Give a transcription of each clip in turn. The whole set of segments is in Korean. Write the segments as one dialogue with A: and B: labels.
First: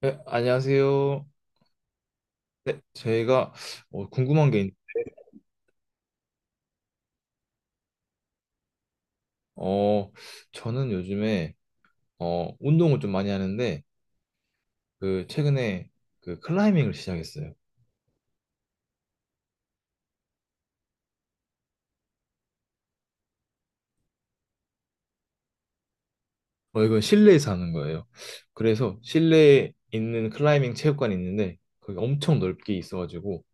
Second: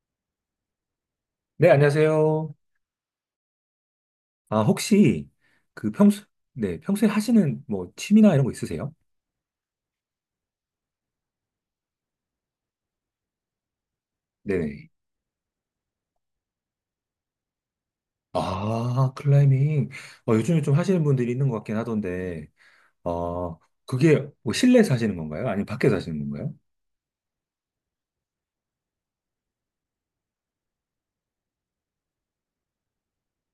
A: 네, 안녕하세요.
B: 네, 안녕하세요.
A: 네, 저희가 궁금한 게,
B: 아, 혹시 그 평소, 네, 평소에 하시는 뭐 취미나 이런 거 있으세요?
A: 어, 저는 요즘에 운동을 좀 많이 하는데,
B: 네네.
A: 그 최근에 그 클라이밍을 시작했어요.
B: 아, 클라이밍. 요즘에 좀 하시는 분들이 있는 것 같긴 하던데, 어, 그게 뭐 실내에서 하시는 건가요? 아니면 밖에서 하시는 건가요?
A: 이건 실내에서 하는 거예요. 그래서 실내에 있는 클라이밍 체육관이 있는데, 거기 엄청 넓게 있어가지고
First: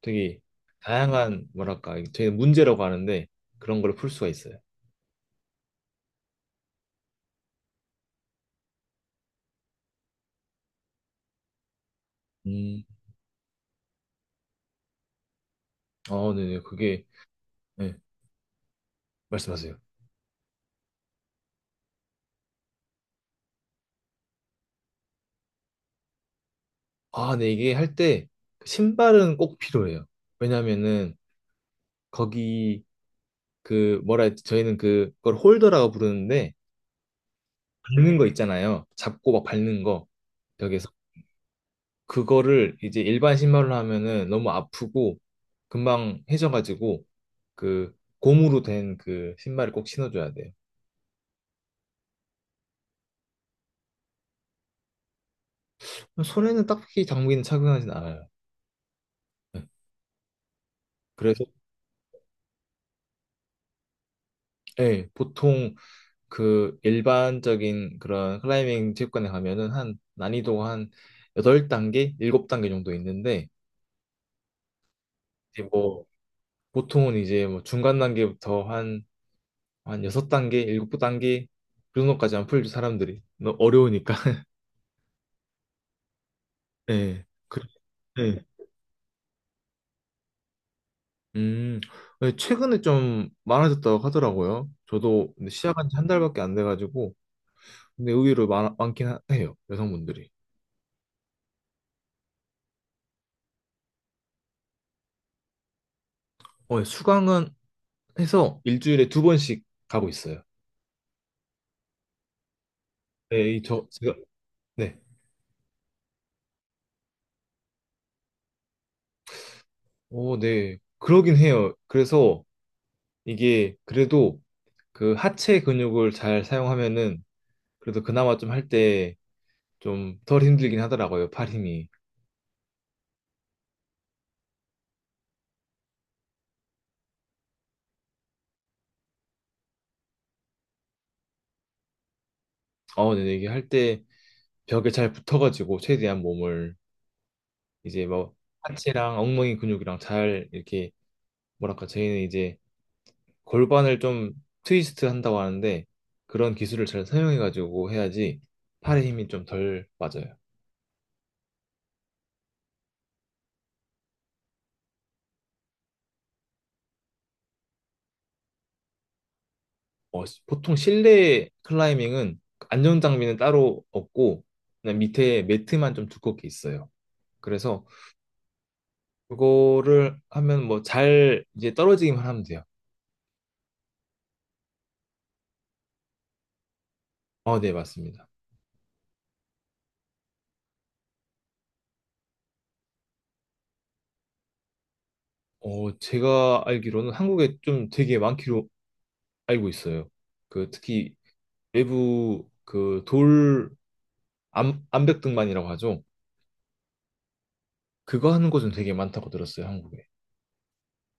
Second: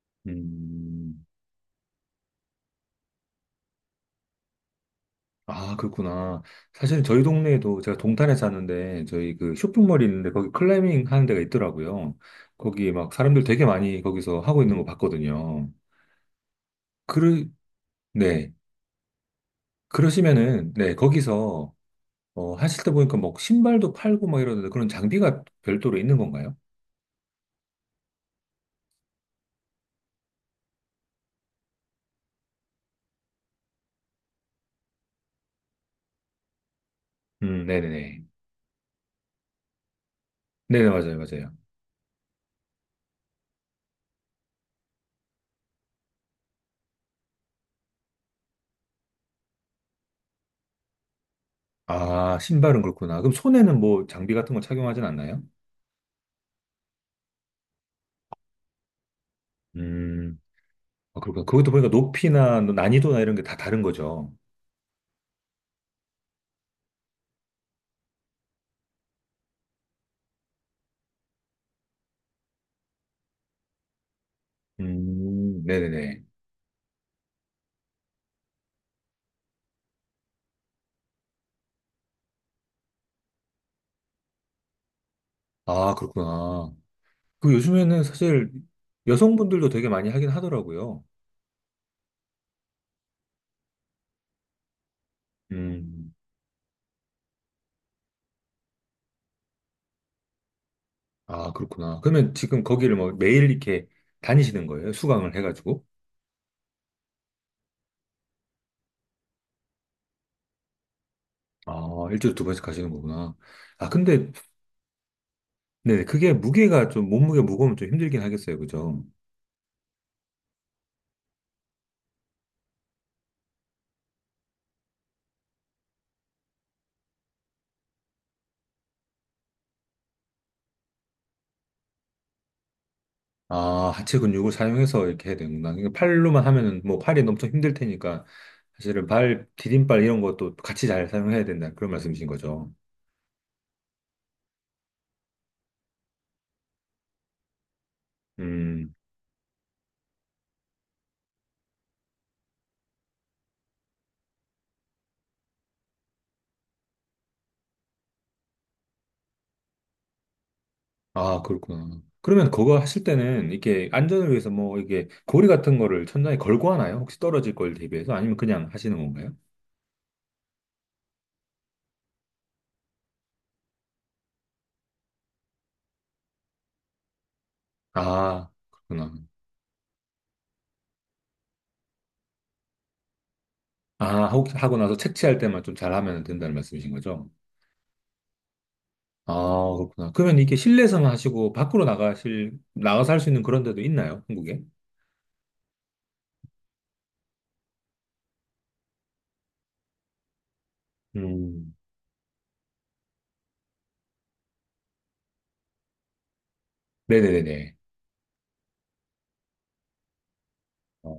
A: 되게
B: 음,
A: 다양한, 뭐랄까, 저희는 문제라고 하는데 그런 걸 풀 수가 있어요.
B: 아, 그렇구나. 사실 저희 동네에도 제가 동탄에 사는데, 저희 그 쇼핑몰이 있는데, 거기 클라이밍 하는 데가 있더라고요.
A: 음,
B: 거기 막 사람들 되게 많이 거기서 하고 있는 거 봤거든요.
A: 아 네네, 그게.
B: 그러,
A: 네,
B: 네.
A: 말씀하세요.
B: 그러시면은, 네, 거기서 하실 때 보니까 뭐 신발도 팔고 막 이러는데 그런 장비가 별도로 있는 건가요?
A: 아, 네, 이게 할때 그 신발은 꼭 필요해요. 왜냐면은 거기, 그 뭐라 했지? 저희는 그걸 홀더라고 부르는데, 밟는
B: 네네네.
A: 거 있잖아요. 잡고 막 밟는 거.
B: 네네,
A: 벽에서.
B: 맞아요, 맞아요.
A: 그거를 이제 일반 신발로 하면은 너무 아프고 금방 해져가지고 그 고무로 된 그 신발을 꼭 신어줘야 돼요.
B: 아, 신발은 그렇구나. 그럼 손에는 뭐 장비 같은 거 착용하진 않나요?
A: 손에는 딱히 장비는 착용하진 않아요. 네.
B: 음, 아,
A: 그래서,
B: 그렇구나. 그것도 보니까 높이나 뭐 난이도나 이런 게 다 다른 거죠.
A: 예, 보통 그 일반적인 그런 클라이밍 체육관에 가면은 한 난이도가 한 8단계, 7단계 정도 있는데, 이제 뭐
B: 네네네.
A: 보통은 이제 뭐 중간 단계부터 한, 한 6단계, 7단계, 그 정도까지 안 풀죠, 사람들이. 너무 어려우니까.
B: 아, 그렇구나.
A: 네,
B: 그 요즘에는
A: 네.
B: 사실 여성분들도 되게 많이 하긴 하더라고요.
A: 음, 네, 최근에 좀 많아졌다고 하더라고요. 저도 근데 시작한 지 한
B: 음,
A: 달밖에 안 돼가지고, 근데 의외로 많긴 해요, 여성분들이.
B: 아, 그렇구나. 그러면 지금 거기를 뭐 매일 이렇게 다니시는 거예요? 수강을 해가지고?
A: 수강은 해서 일주일에 2번씩 가고 있어요.
B: 아, 일주일에 두 번씩 가시는 거구나.
A: 네,
B: 아, 근데,
A: 네.
B: 네, 그게 무게가 좀, 몸무게 무거우면 좀 힘들긴 하겠어요. 그죠?
A: 오, 네. 그러긴 해요. 그래서 이게 그래도 그 하체 근육을 잘 사용하면은, 그래서 그나마 좀 할 때 좀 덜 힘들긴 하더라고요, 팔 힘이.
B: 아, 하체 근육을 사용해서 이렇게 해야 되는구나. 그러니까 팔로만 하면은 뭐 팔이 엄청 힘들 테니까, 사실은 발, 디딤발 이런 것도 같이 잘 사용해야 된다. 그런 말씀이신 거죠.
A: 근데 이게 할 때 벽에 잘 붙어가지고 최대한 몸을 이제 뭐
B: 음,
A: 하체랑 엉덩이 근육이랑 잘 이렇게, 뭐랄까 저희는 이제 골반을 좀 트위스트 한다고 하는데, 그런 기술을 잘 사용해가지고 해야지 팔의 힘이 좀 덜 빠져요.
B: 아, 그렇구나. 그러면 그거 하실 때는 이렇게 안전을 위해서 뭐 이게 고리 같은 거를 천장에 걸고 하나요? 혹시 떨어질 걸 대비해서? 아니면 그냥 하시는 건가요?
A: 보통 실내 클라이밍은 안전 장비는 따로 없고 그냥 밑에 매트만 좀 두껍게 있어요. 그래서
B: 아, 그렇구나.
A: 그거를 하면 뭐 잘 이제 떨어지기만 하면 돼요.
B: 아, 하고 나서 채취할 때만 좀 잘하면 된다는 말씀이신 거죠?
A: 어, 네, 맞습니다.
B: 아, 그렇구나. 그러면 이게 실내에서만 하시고 밖으로 나가실, 나가서 할 수 있는 그런 데도 있나요? 한국에?
A: 제가 알기로는 한국에 좀 되게 많기로 알고 있어요. 그 특히
B: 음.
A: 외부 그 돌, 암, 암벽등반이라고 하죠.
B: 네네네네.
A: 그거 하는 곳은 되게 많다고 들었어요, 한국에.
B: 어,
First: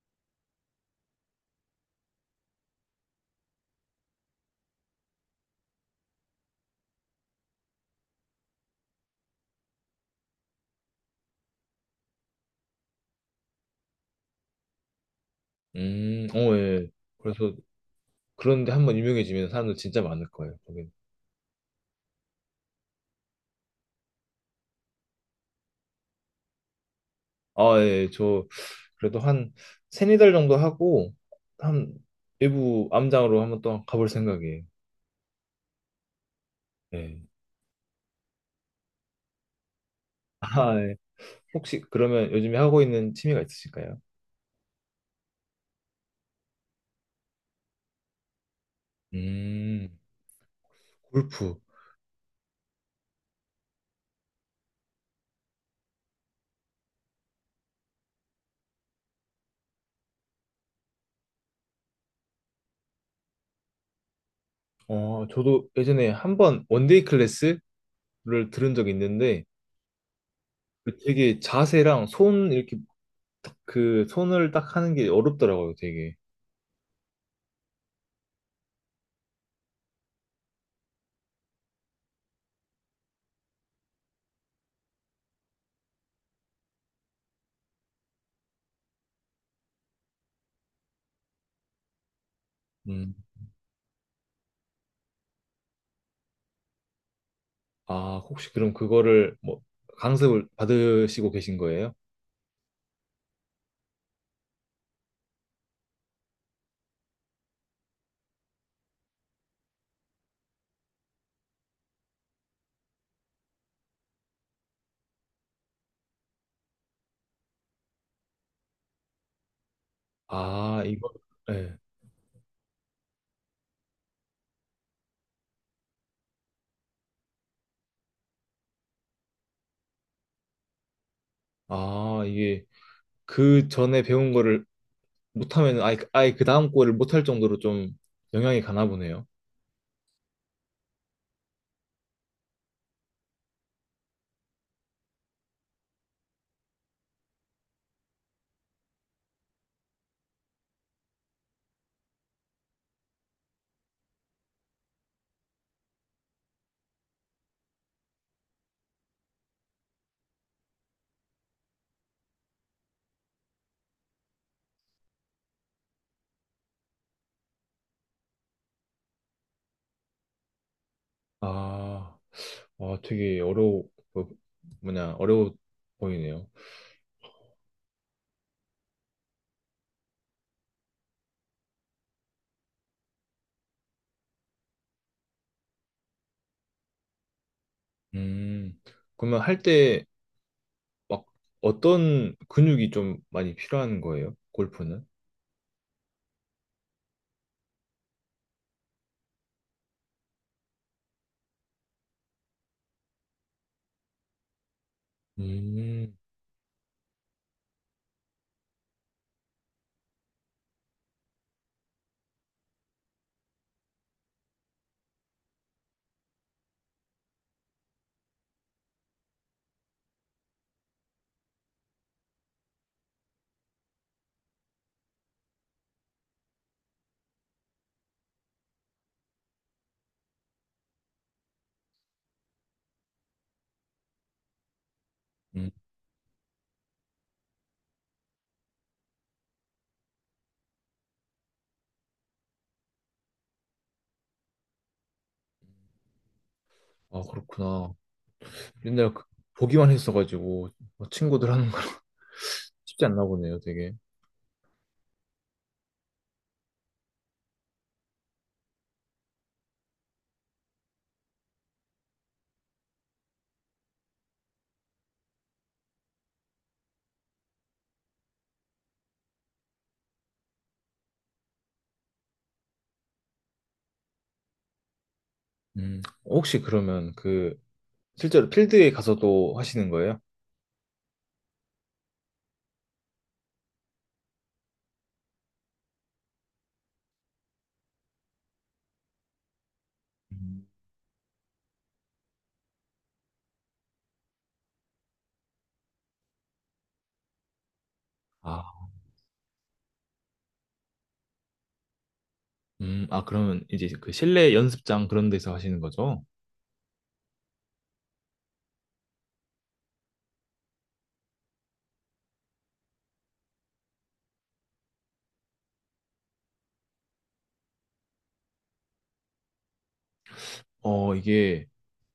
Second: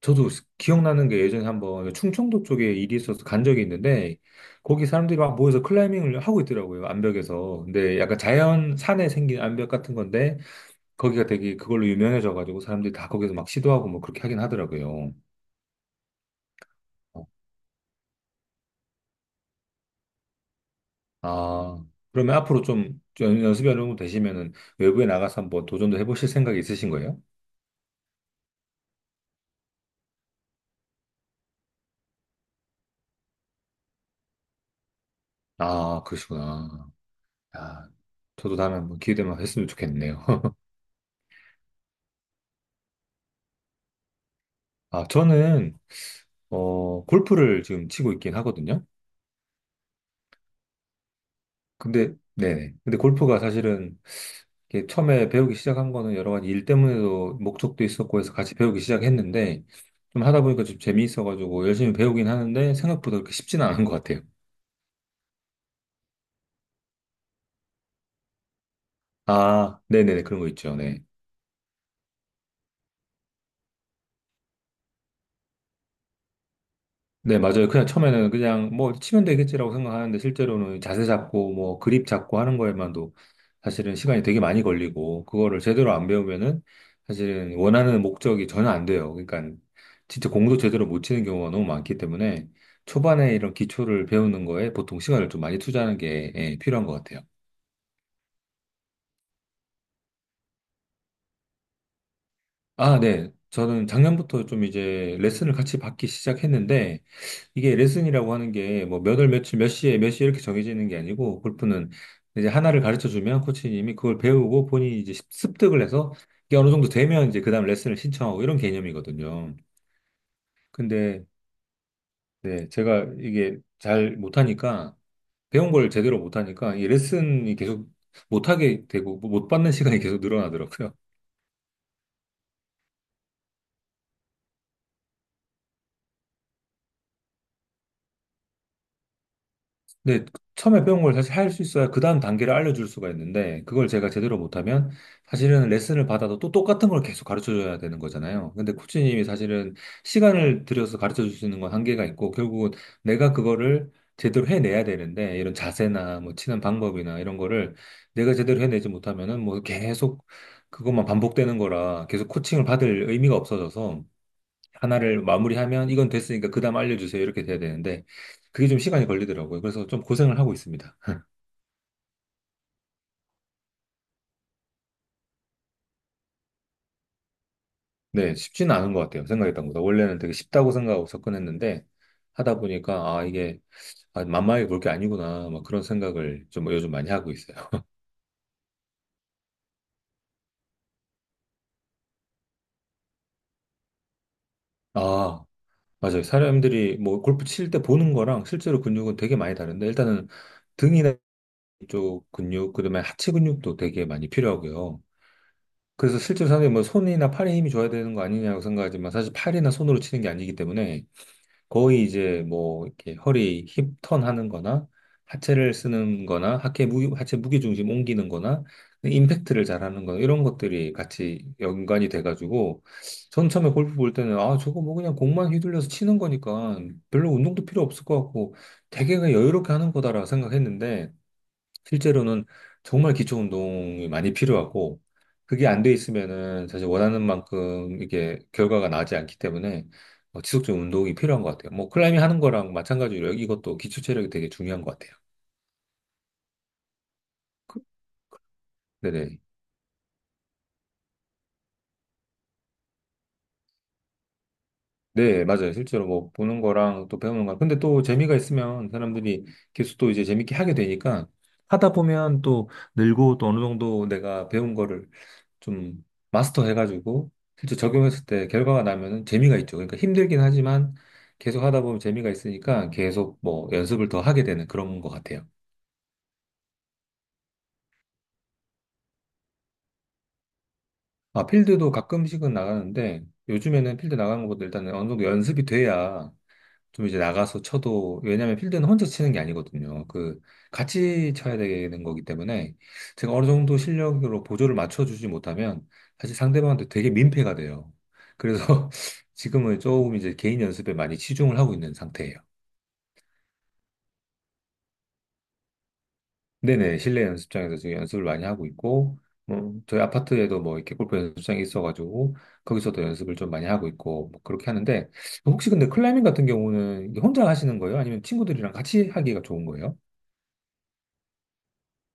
B: 저도 기억나는 게 예전에 한번 충청도 쪽에 일이 있어서 간 적이 있는데 거기 사람들이 막 모여서 클라이밍을 하고 있더라고요. 암벽에서. 근데 약간 자연 산에 생긴 암벽 같은 건데 거기가 되게 그걸로 유명해져가지고 사람들이 다 거기서 막 시도하고 뭐 그렇게 하긴 하더라고요.
A: 어, 예. 그래서, 그런데 한번 유명해지면 사람들 진짜 많을 거예요, 거기.
B: 아, 그러면 앞으로 좀 연습이 어느 정도 되시면은 외부에 나가서 한번 도전도 해보실 생각이 있으신 거예요?
A: 아, 예. 저, 그래도 한 세네 달 정도 하고 한 외부 암장으로 한번 또 가볼 생각이에요.
B: 아, 그러시구나.
A: 예.
B: 아, 저도 다음에 한번 기회 되면 했으면 좋겠네요.
A: 아, 예. 혹시 그러면 요즘에 하고 있는 취미가 있으실까요?
B: 아, 저는, 골프를 지금 치고 있긴 하거든요.
A: 음, 골프.
B: 근데, 네네. 근데 골프가 사실은 이게 처음에 배우기 시작한 거는 여러 가지 일 때문에도 목적도 있었고 해서 같이 배우기 시작했는데 좀 하다 보니까 좀 재미있어가지고 열심히 배우긴 하는데 생각보다 그렇게 쉽지는 않은 것 같아요.
A: 저도 예전에 한번 원데이 클래스를 들은 적이 있는데,
B: 아, 네네네. 그런 거 있죠.
A: 그
B: 네.
A: 되게 자세랑 손 이렇게 딱, 그 손을 딱 하는 게 어렵더라고요, 되게.
B: 네, 맞아요. 그냥 처음에는 그냥 뭐 치면 되겠지라고 생각하는데 실제로는 자세 잡고 뭐 그립 잡고 하는 거에만도 사실은 시간이 되게 많이 걸리고 그거를 제대로 안 배우면은 사실은 원하는 목적이 전혀 안 돼요. 그러니까 진짜 공도 제대로 못 치는 경우가 너무 많기 때문에
A: 음.
B: 초반에 이런 기초를 배우는 거에 보통 시간을 좀 많이 투자하는 게 예, 필요한 것 같아요.
A: 아, 혹시 그럼 그거를 뭐 강습을 받으시고 계신 거예요?
B: 아, 네. 저는 작년부터 좀 이제 레슨을 같이 받기 시작했는데, 이게 레슨이라고 하는 게 뭐 몇 월 며칠 몇 시에 몇 시 이렇게 정해지는 게 아니고, 골프는 이제 하나를 가르쳐 주면 코치님이 그걸 배우고 본인이 이제 습득을 해서 이게 어느 정도 되면 이제 그 다음 레슨을 신청하고 이런 개념이거든요.
A: 아, 이거,
B: 근데
A: 네.
B: 네, 제가 이게 잘 못하니까, 배운 걸 제대로 못하니까 이 레슨이 계속 못하게 되고 뭐 못 받는 시간이 계속 늘어나더라고요.
A: 아, 이게 그 전에 배운 거를 못하면 아예 그 다음 거를 못할 정도로 좀 영향이 가나 보네요.
B: 근데 처음에 배운 걸 사실 할 수 있어야 그 다음 단계를 알려줄 수가 있는데 그걸 제가 제대로 못하면 사실은 레슨을 받아도 또 똑같은 걸 계속 가르쳐줘야 되는 거잖아요. 근데 코치님이 사실은 시간을 들여서 가르쳐줄 수 있는 건 한계가 있고 결국은 내가 그거를 제대로 해내야 되는데 이런 자세나 뭐 치는 방법이나 이런 거를 내가 제대로 해내지 못하면은 뭐 계속 그것만 반복되는 거라 계속 코칭을 받을 의미가 없어져서 하나를 마무리하면 이건 됐으니까 그 다음 알려주세요. 이렇게 돼야 되는데 그게 좀 시간이 걸리더라고요. 그래서 좀 고생을 하고 있습니다.
A: 아. 아, 되게 뭐, 어려워 보이네요.
B: 네, 쉽지는 않은 것 같아요. 생각했던 것보다. 원래는 되게 쉽다고 생각하고 접근했는데 하다 보니까 아, 이게 아, 만만하게 볼 게 아니구나. 막 그런 생각을 좀 요즘 많이 하고 있어요.
A: 음, 그러면 할 때 막 어떤 근육이 좀 많이 필요한 거예요? 골프는?
B: 아, 맞아요. 사람들이 뭐 골프 칠 때 보는 거랑 실제로 근육은 되게 많이 다른데 일단은 등이나 이쪽 근육, 그다음에 하체 근육도 되게 많이 필요하고요.
A: 음,
B: 그래서 실제로 사람들이 뭐 손이나 팔에 힘이 줘야 되는 거 아니냐고 생각하지만 사실 팔이나 손으로 치는 게 아니기 때문에 거의 이제 뭐 이렇게 허리 힙턴 하는 거나 하체를 쓰는 거나 하체 무게, 하체 무게 중심 옮기는 거나 임팩트를 잘하는 거나 이런 것들이 같이 연관이 돼가지고 전 처음에 골프 볼 때는 아 저거 뭐 그냥 공만 휘둘려서 치는 거니까 별로 운동도 필요 없을 것 같고 되게 그냥 여유롭게 하는 거다라고 생각했는데 실제로는 정말 기초 운동이 많이 필요하고 그게
A: 음.
B: 안 돼 있으면은 사실 원하는 만큼 이게 결과가 나지 않기 때문에 지속적인 운동이 필요한 것 같아요. 뭐 클라이밍 하는 거랑 마찬가지로 이것도 기초 체력이 되게 중요한 것 같아요.
A: 아, 그렇구나. 맨날
B: 네네.
A: 보기만 했어가지고 뭐 친구들 하는 거 쉽지 않나 보네요, 되게.
B: 네, 맞아요. 실제로 뭐 보는 거랑 또 배우는 거랑. 근데 또 재미가 있으면 사람들이 계속 또 이제 재밌게 하게 되니까 하다 보면 또 늘고 또 어느 정도 내가 배운 거를 좀 마스터해가지고 실제 적용했을 때 결과가 나면은 재미가 있죠. 그러니까 힘들긴 하지만 계속 하다 보면 재미가 있으니까 계속 뭐 연습을 더 하게 되는 그런 것 같아요.
A: 혹시 그러면 그 실제로 필드에 가서도 하시는 거예요?
B: 아, 필드도 가끔씩은 나가는데 요즘에는 필드 나가는 것보다 일단은 어느 정도 연습이 돼야 좀 이제 나가서 쳐도, 왜냐면 필드는 혼자 치는 게 아니거든요. 그,
A: 음.
B: 같이 쳐야 되는 거기 때문에 제가 어느 정도 실력으로 보조를 맞춰주지 못하면 사실 상대방한테 되게 민폐가 돼요.
A: 아,
B: 그래서 지금은 조금 이제 개인 연습에 많이 치중을 하고 있는 상태예요.
A: 아, 그러면 이제 그 실내 연습장 그런 데서 하시는 거죠?
B: 네네, 실내 연습장에서 지금 연습을 많이 하고 있고, 뭐, 저희 아파트에도 뭐 이렇게 골프 연습장이 있어가지고, 거기서도 연습을 좀 많이 하고 있고, 뭐 그렇게 하는데, 혹시 근데 클라이밍 같은 경우는 혼자 하시는 거예요? 아니면 친구들이랑 같이 하기가 좋은 거예요?
A: 이게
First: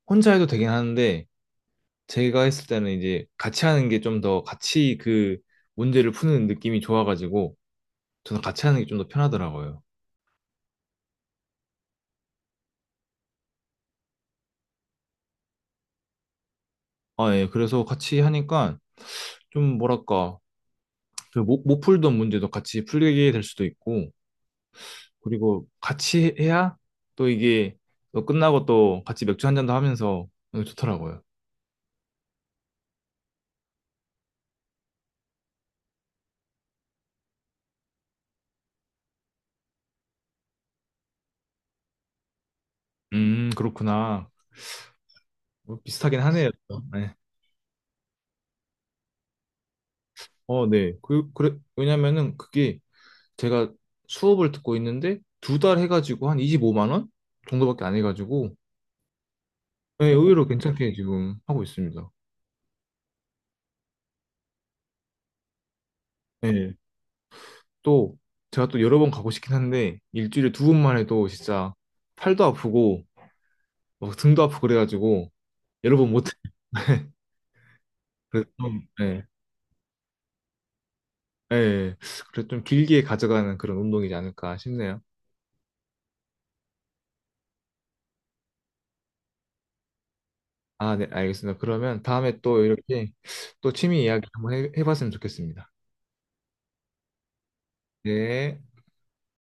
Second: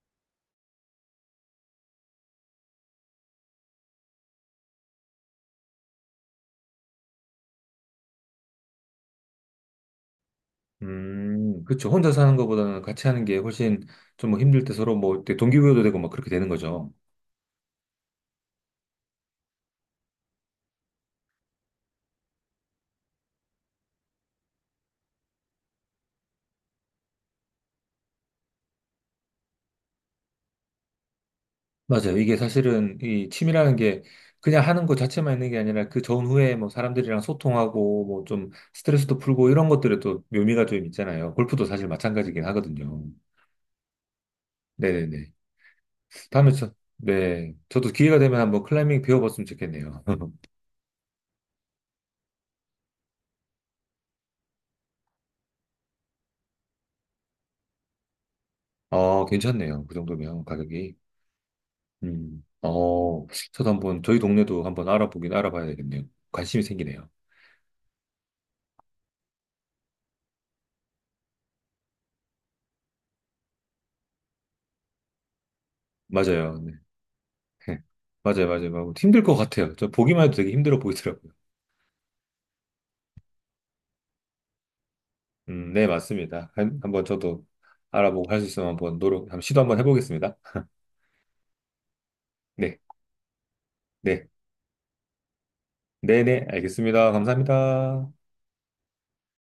A: 혼자 해도 되긴 하는데, 제가 했을 때는 이제 같이 하는 게 좀 더, 같이 그 문제를 푸는 느낌이 좋아가지고 저는 같이 하는 게 좀 더 편하더라고요.
B: 그쵸. 혼자 사는 것보다는 같이 하는 게 훨씬 좀뭐 힘들 때 서로 뭐 이렇게 동기부여도 되고 막 그렇게 되는 거죠.
A: 아, 예. 그래서 같이 하니까 좀, 뭐랄까, 그 못 풀던 문제도 같이 풀게 될 수도 있고, 그리고 같이 해야 또 이게, 또 끝나고 또 같이 맥주 한 잔도 하면서, 좋더라고요.
B: 맞아요. 이게 사실은 이 취미라는 게 그냥 하는 것 자체만 있는 게 아니라 그 전후에 뭐 사람들이랑 소통하고 뭐 좀 스트레스도 풀고 이런 것들에 또 묘미가 좀 있잖아요. 골프도 사실 마찬가지긴 하거든요.
A: 그렇구나.
B: 네네네.
A: 뭐 비슷하긴 하네요.
B: 다음에
A: 네.
B: 네. 저도 기회가 되면 한번 클라이밍 배워봤으면 좋겠네요.
A: 어, 네. 그래, 왜냐면은 그게 제가 수업을 듣고 있는데 2달 해가지고 한 25만 원 정도밖에 안 해가지고.
B: 괜찮네요. 그
A: 네,
B: 정도면
A: 의외로 괜찮게
B: 가격이.
A: 지금 하고 있습니다.
B: 음. 저도 한번 저희 동네도 한번 알아보긴 알아봐야 되겠네요. 관심이
A: 네.
B: 생기네요.
A: 또 제가 또 여러 번 가고 싶긴 한데 일주일에 2번만 해도 진짜 팔도 아프고 막 등도 아프고 그래가지고 여러 번 못해.
B: 맞아요. 네. 맞아요,
A: 그래서
B: 맞아요.
A: 좀,
B: 뭐 힘들
A: 네.
B: 것 같아요. 저 보기만 해도 되게 힘들어 보이더라고요.
A: 네. 그래서 좀 길게 가져가는 그런 운동이지 않을까 싶네요.
B: 네, 맞습니다. 한번 저도 알아보고 할 수 있으면 한번 노력, 한번 시도 한번 해보겠습니다.
A: 아, 네, 알겠습니다. 그러면 다음에 또
B: 네,
A: 이렇게 또 취미 이야기
B: 네,
A: 한번 해봤으면 좋겠습니다.
B: 네, 네, 알겠습니다. 감사합니다.
A: 네.